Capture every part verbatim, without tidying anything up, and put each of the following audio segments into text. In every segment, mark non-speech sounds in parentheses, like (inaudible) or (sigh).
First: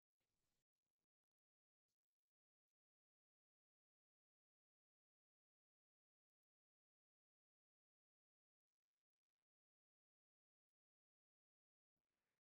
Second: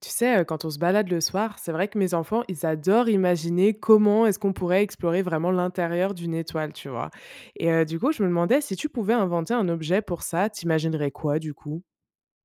Tu sais, heu, quand on se balade le soir, c'est vrai que mes enfants, ils adorent imaginer comment est-ce qu'on pourrait explorer vraiment l'intérieur d'une étoile, tu vois? Et heu, du coup, je me demandais si tu pouvais inventer un objet pour ça, tu imaginerais quoi du coup?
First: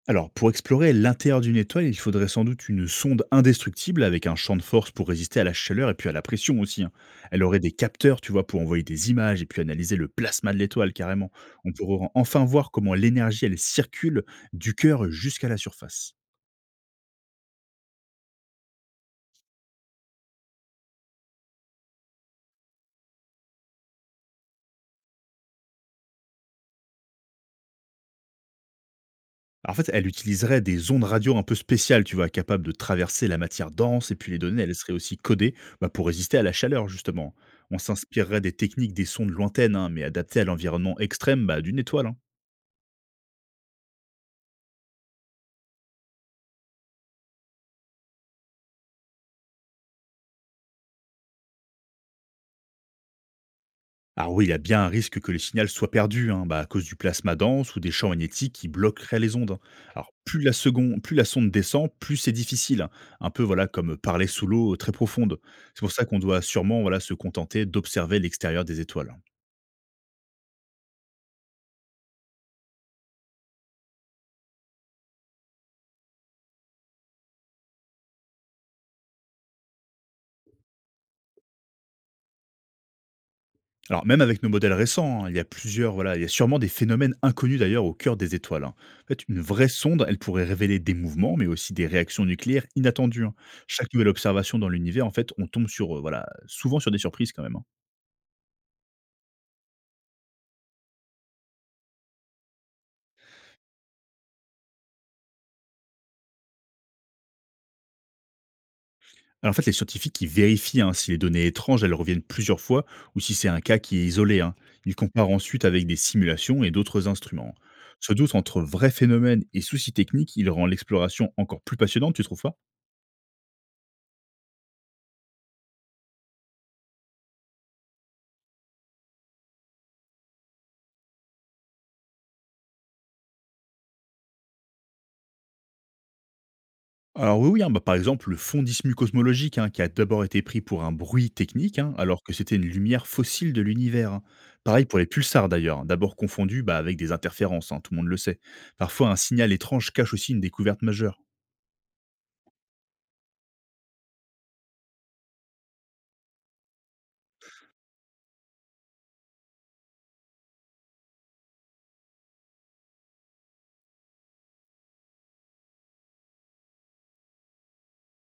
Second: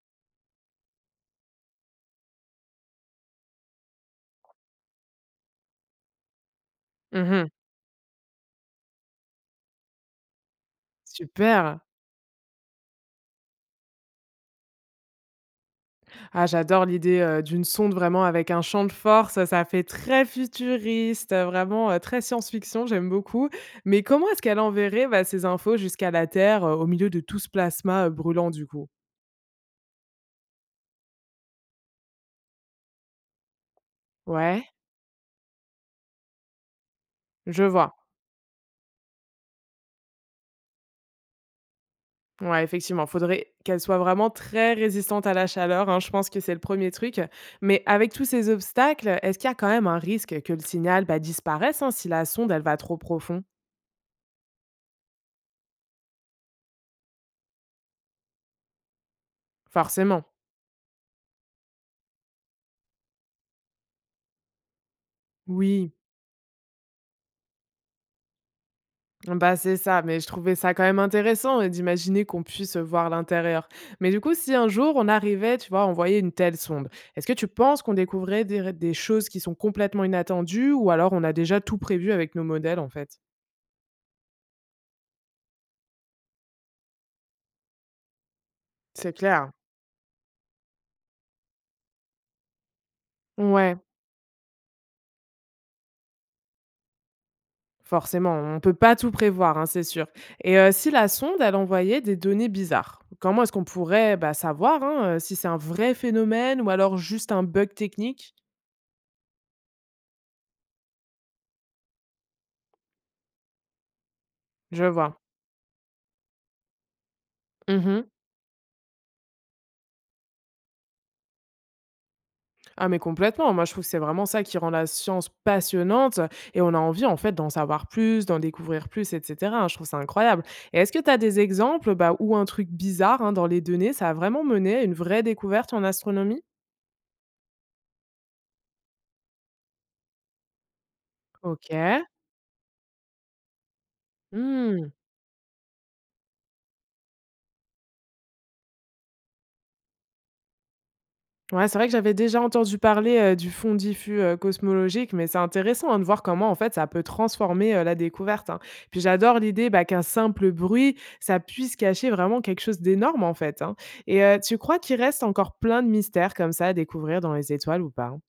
Alors, pour explorer l'intérieur d'une étoile, il faudrait sans doute une sonde indestructible avec un champ de force pour résister à la chaleur et puis à la pression aussi, hein. Elle Mmh. aurait des capteurs, tu vois, pour envoyer des images et puis analyser le plasma de l'étoile carrément. On Super! pourrait enfin voir comment l'énergie, elle circule du cœur jusqu'à la surface. Ah, j'adore l'idée, heu, d'une sonde vraiment avec un champ de force, ça fait très futuriste, heu, vraiment, heu, très science-fiction, j'aime beaucoup. Mais comment est-ce qu'elle enverrait, bah, ces infos jusqu'à la Terre, heu, au milieu de tout ce plasma, heu, brûlant du coup? Alors, en fait, elle utiliserait des ondes radio un peu spéciales, tu vois, capables de traverser la matière dense, et puis les données, Ouais, elles seraient aussi codées, bah, pour résister à la chaleur justement. je On vois. s'inspirerait des techniques des sondes lointaines, hein, mais adaptées à l'environnement extrême, bah, d'une étoile, hein. Ouais, effectivement, faudrait qu'elle soit vraiment très résistante à la chaleur, hein, je pense que c'est le premier truc. Mais avec tous ces obstacles, est-ce qu'il y a quand même un risque que le signal, bah, disparaisse, hein, si la sonde, elle va trop profond? Alors oui, il y a bien un risque que le signal soit perdu, hein, bah, à cause du plasma dense ou des champs magnétiques qui bloqueraient les ondes. Alors Forcément. plus la, seconde, plus la sonde descend, plus c'est difficile, hein. Un peu, voilà, comme parler sous l'eau très profonde. C'est pour Oui. ça qu'on doit sûrement, voilà, se contenter d'observer l'extérieur des étoiles. Bah, c'est ça, mais je trouvais ça quand même intéressant euh, d'imaginer qu'on puisse voir l'intérieur. Mais du coup, si un jour on arrivait, tu vois, à envoyer une telle sonde, est-ce que tu penses qu'on découvrait des, des choses qui sont complètement inattendues ou alors on a déjà tout prévu avec nos modèles en fait? Alors même avec nos modèles récents, hein, il y a plusieurs, voilà, il y a sûrement des phénomènes inconnus d'ailleurs au cœur des étoiles, hein. En C'est fait, une clair. vraie sonde, elle pourrait révéler des mouvements, mais aussi des réactions nucléaires inattendues, hein. Ouais. Chaque nouvelle observation dans l'univers, en fait, on tombe sur, euh, voilà, souvent sur des surprises quand même, hein. Forcément, on ne peut pas tout prévoir, hein, c'est sûr. Et heu, si la sonde, elle envoyait des données bizarres, comment est-ce qu'on pourrait, bah, savoir, hein, heu, si c'est un vrai phénomène ou alors juste un bug technique? Alors en fait, les scientifiques, ils vérifient, hein, si les données étranges, elles reviennent plusieurs fois ou si c'est un cas qui est isolé, hein. Je Ils vois. comparent ensuite avec des simulations et d'autres instruments. Mmh. Ce doute entre vrais phénomènes et soucis techniques, il rend l'exploration encore plus passionnante, tu trouves pas? Ah mais complètement, moi je trouve que c'est vraiment ça qui rend la science passionnante, et on a envie en fait d'en savoir plus, d'en découvrir plus et cetera, hein, je trouve ça incroyable et est-ce que tu as des exemples, bah, où un truc bizarre, hein, dans les données, ça a vraiment mené à une vraie découverte en astronomie? Alors oui, oui, hein, bah, par exemple, le fondisme cosmologique, hein, qui a d'abord été pris pour un bruit technique, hein, OK. alors que c'était une lumière fossile de l'univers, hein. Pareil Mmh. pour les pulsars d'ailleurs, hein, d'abord confondus, bah, avec des interférences, hein, tout le monde le sait. Parfois, un signal étrange cache aussi une découverte majeure. Ouais, c'est vrai que j'avais déjà entendu parler, heu, du fond diffus, heu, cosmologique, mais c'est intéressant, hein, de voir comment, en fait, ça peut transformer, heu, la découverte, hein. Puis j'adore l'idée, bah, qu'un simple bruit, ça puisse cacher vraiment quelque chose d'énorme, en fait, hein. Et heu, tu crois qu'il reste encore plein de mystères comme ça à découvrir dans les étoiles ou pas, hein?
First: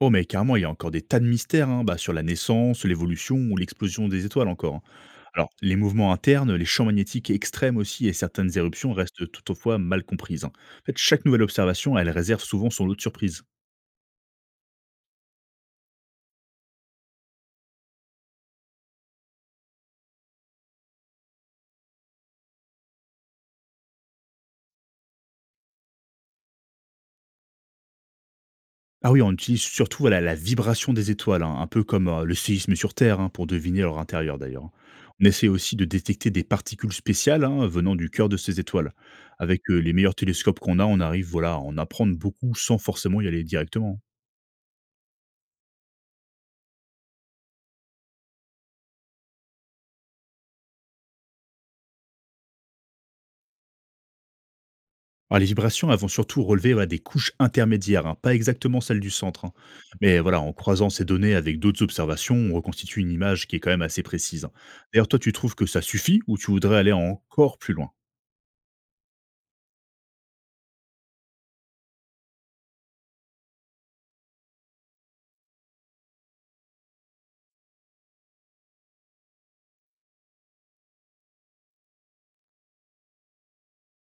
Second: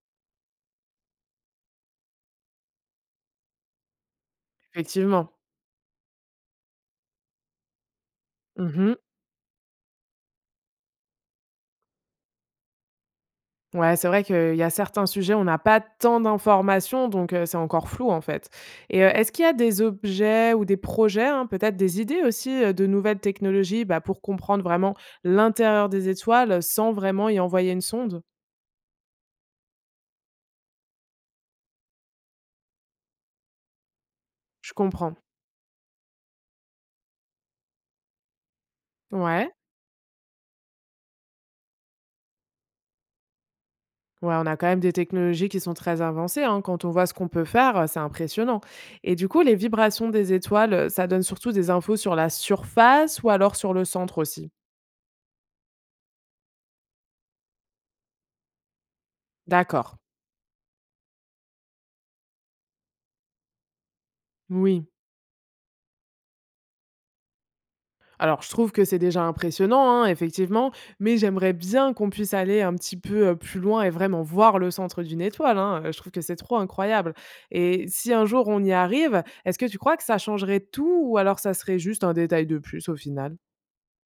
Oh, mais carrément, il y a encore des tas de mystères, hein, bah, sur la naissance, l'évolution ou l'explosion des étoiles encore, hein. Effectivement. Alors, les mouvements internes, les champs magnétiques extrêmes aussi et certaines éruptions Mmh. restent toutefois mal comprises, hein. En fait, chaque nouvelle observation, elle réserve souvent son lot de surprises. Ouais, c'est vrai qu'il y a certains sujets, on n'a pas tant d'informations, donc heu, c'est encore flou, en fait. Et heu, est-ce qu'il y a des objets ou des projets, hein, peut-être des idées aussi, heu, de nouvelles technologies, bah, pour comprendre vraiment l'intérieur des étoiles sans vraiment y envoyer une sonde? Ah oui, on utilise surtout, voilà, la vibration des étoiles, hein, un peu comme euh, le séisme sur Terre, hein, pour deviner leur intérieur d'ailleurs, hein. Je comprends. On essaie aussi de détecter des particules spéciales, hein, venant du cœur de ces étoiles. Ouais. Avec euh, les meilleurs télescopes qu'on a, on arrive, voilà, à en apprendre beaucoup sans forcément y aller directement. Ouais, on a quand même des technologies qui sont très avancées, hein. Quand on voit ce qu'on peut faire, heu, c'est impressionnant. Et du coup, les vibrations des étoiles, heu, ça donne surtout des infos sur la surface ou alors sur le centre aussi? Alors, les vibrations, elles vont surtout relever, voilà, des couches intermédiaires, hein, pas exactement celles du centre, hein. D'accord. Mais voilà, en croisant ces données avec d'autres observations, on reconstitue une image qui est quand même assez précise, hein. Oui. D'ailleurs, toi, tu trouves que ça suffit ou tu voudrais aller encore plus loin? Alors, je trouve que c'est déjà impressionnant, hein, effectivement, mais j'aimerais bien qu'on puisse aller un petit peu euh, plus loin et vraiment voir le centre d'une étoile. Hein, euh, je trouve que c'est trop incroyable. Et si un jour on y arrive, est-ce que tu crois que ça changerait tout ou alors ça serait juste un détail de plus au final?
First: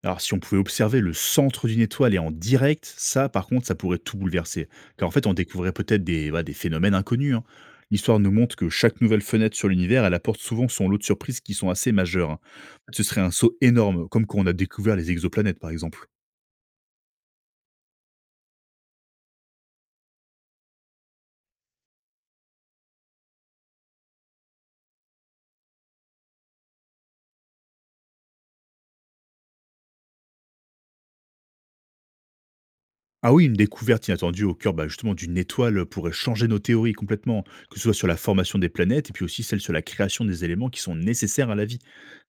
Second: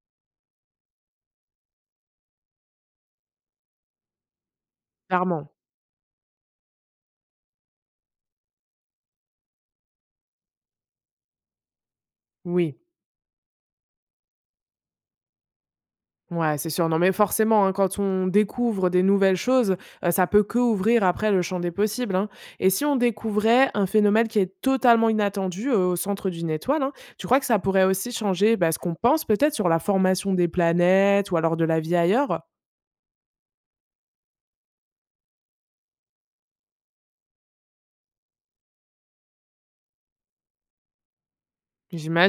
Alors, si on pouvait observer le centre d'une étoile et en direct, ça, par contre, ça pourrait tout bouleverser. Car en fait, on Clairement, découvrait peut-être des, voilà, des phénomènes inconnus, hein. L'histoire nous montre que chaque nouvelle fenêtre sur l'univers, elle apporte souvent son lot de surprises qui sont assez majeures, hein. oui. Ce serait un saut énorme, comme quand on a découvert les exoplanètes, par exemple. Ouais, c'est sûr. Non, mais forcément, hein, quand on découvre des nouvelles choses, heu, ça peut que ouvrir après le champ des possibles, hein. Et si on découvrait un phénomène qui est totalement inattendu, heu, au centre d'une étoile, hein, tu crois que ça pourrait aussi changer, bah, ce qu'on pense peut-être sur la formation des planètes ou alors de la vie ailleurs? Ah oui, une découverte inattendue au cœur, bah, justement d'une étoile pourrait changer nos théories complètement, que ce soit sur la formation des planètes et puis aussi celle sur la création des éléments qui sont nécessaires à la vie.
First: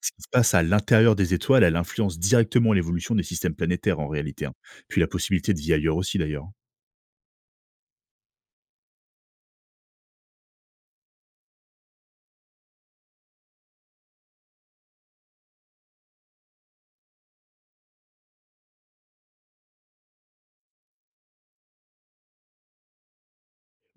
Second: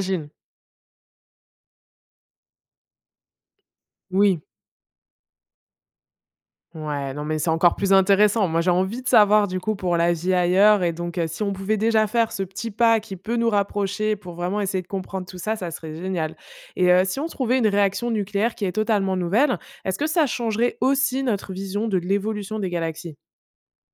Ce qui se passe à l'intérieur des étoiles, elle influence directement l'évolution des systèmes planétaires en Oui. réalité, hein. Puis la possibilité de vie ailleurs aussi d'ailleurs, hein. Ouais, non, mais c'est encore plus intéressant. Moi, j'ai envie de savoir du coup pour la vie ailleurs et donc, heu, si on pouvait déjà faire ce petit pas qui peut nous rapprocher pour vraiment essayer de comprendre tout ça, ça serait génial et heu, si on trouvait une réaction nucléaire qui est totalement nouvelle, est-ce que ça changerait aussi notre vision de l'évolution des galaxies?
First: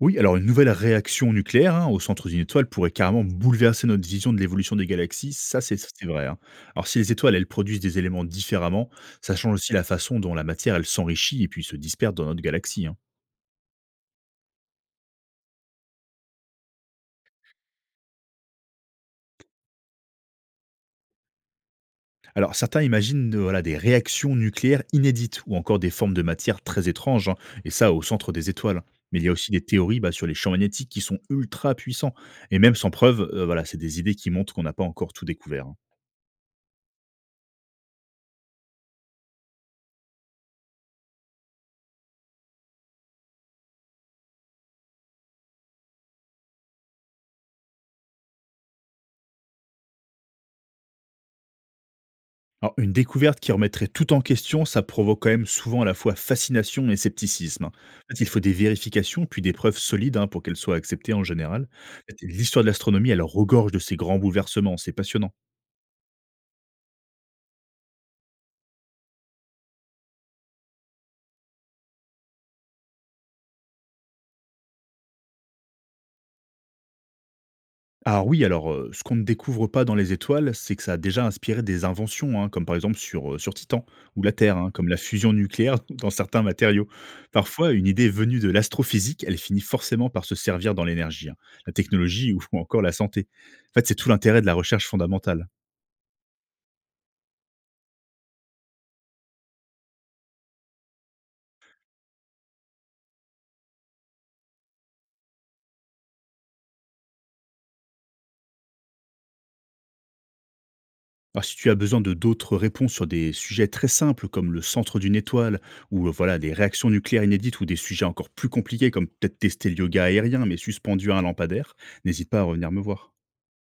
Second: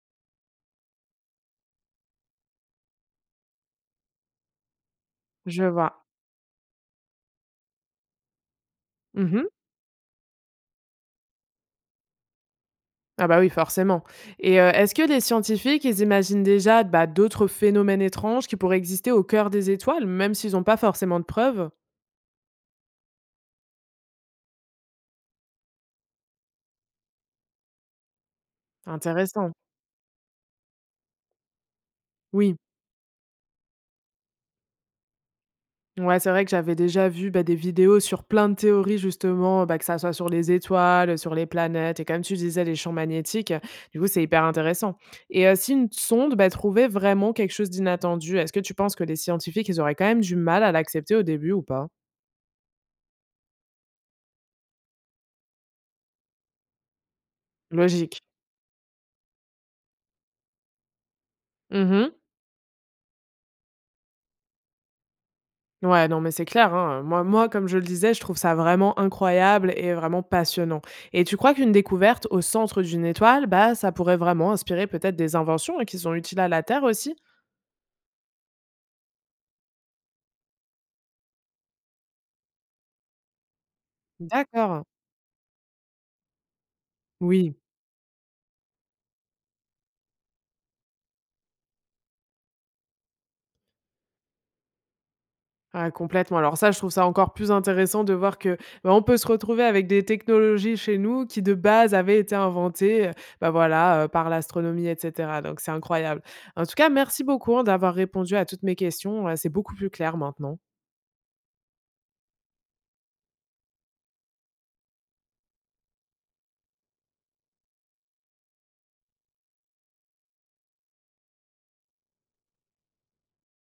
Oui, alors une nouvelle réaction nucléaire, hein, au centre d'une étoile pourrait carrément bouleverser notre vision de l'évolution des galaxies, ça Je c'est vois. c'est vrai, hein. Alors si les étoiles, elles produisent des éléments différemment, ça Mmh. change aussi la façon dont la matière, elle s'enrichit et puis se disperse dans notre galaxie, hein. Ah bah, oui, forcément et heu, est-ce que les scientifiques, ils imaginent déjà, bah, d'autres phénomènes étranges qui pourraient exister au cœur des étoiles, même s'ils n'ont pas forcément de preuves? Alors certains imaginent euh, voilà, des réactions nucléaires inédites ou encore des formes de matière très étranges, hein, et ça au centre des étoiles. Mais il y a aussi Intéressant. des théories, bah, sur les champs magnétiques qui sont ultra puissants. Oui. Et même sans preuve, euh, voilà, c'est des idées qui montrent qu'on n'a pas encore tout découvert, hein. Ouais, c'est vrai que j'avais déjà vu, bah, des vidéos sur plein de théories justement, bah, que ça soit sur les étoiles, sur les planètes et comme tu disais, les champs magnétiques, du coup, c'est hyper intéressant et heu, si une sonde, bah, trouvait vraiment quelque chose d'inattendu, est-ce que tu penses que les scientifiques, ils auraient quand même du mal à l'accepter au début ou pas? Alors, une découverte qui remettrait tout en question, ça provoque quand même souvent à la fois fascination et scepticisme, hein. En fait, Logique. il faut des vérifications, puis des preuves solides, hein, pour qu'elles soient acceptées en général. En Mmh. fait, l'histoire de l'astronomie, elle regorge de ces grands bouleversements, c'est passionnant. Ouais, non, mais c'est clair, hein, moi moi, comme je le disais, je trouve ça vraiment incroyable et vraiment passionnant et tu crois qu'une découverte au centre d'une étoile, bah, ça pourrait vraiment inspirer peut-être des inventions et qui sont utiles à la Terre aussi? Alors oui, alors, heu, ce qu'on ne découvre pas dans les étoiles, c'est que ça a déjà inspiré des inventions, hein, comme par exemple sur, heu, sur Titan ou la Terre, hein, D'accord. comme la fusion nucléaire (laughs) dans certains matériaux. Oui, Parfois, une idée venue de l'astrophysique, elle finit forcément par se servir dans l'énergie, hein, la technologie ou (laughs) encore la santé. En fait, c'est tout l'intérêt de la recherche fondamentale. ah complètement. Alors ça, je trouve ça encore plus intéressant de voir que, bah, on peut se retrouver avec des technologies chez nous qui de base avaient été inventées, heu, bah, voilà, heu, par l'astronomie et cetera, donc c'est incroyable. En tout cas, merci beaucoup, hein, d'avoir répondu à toutes mes questions, heu, c'est beaucoup plus clair maintenant. Alors si tu as besoin de d'autres réponses sur des sujets très simples comme le centre d'une étoile ou, heu, voilà, des réactions nucléaires inédites ou des sujets encore plus compliqués comme peut-être tester le yoga aérien mais suspendu à un lampadaire, n'hésite pas à revenir me voir.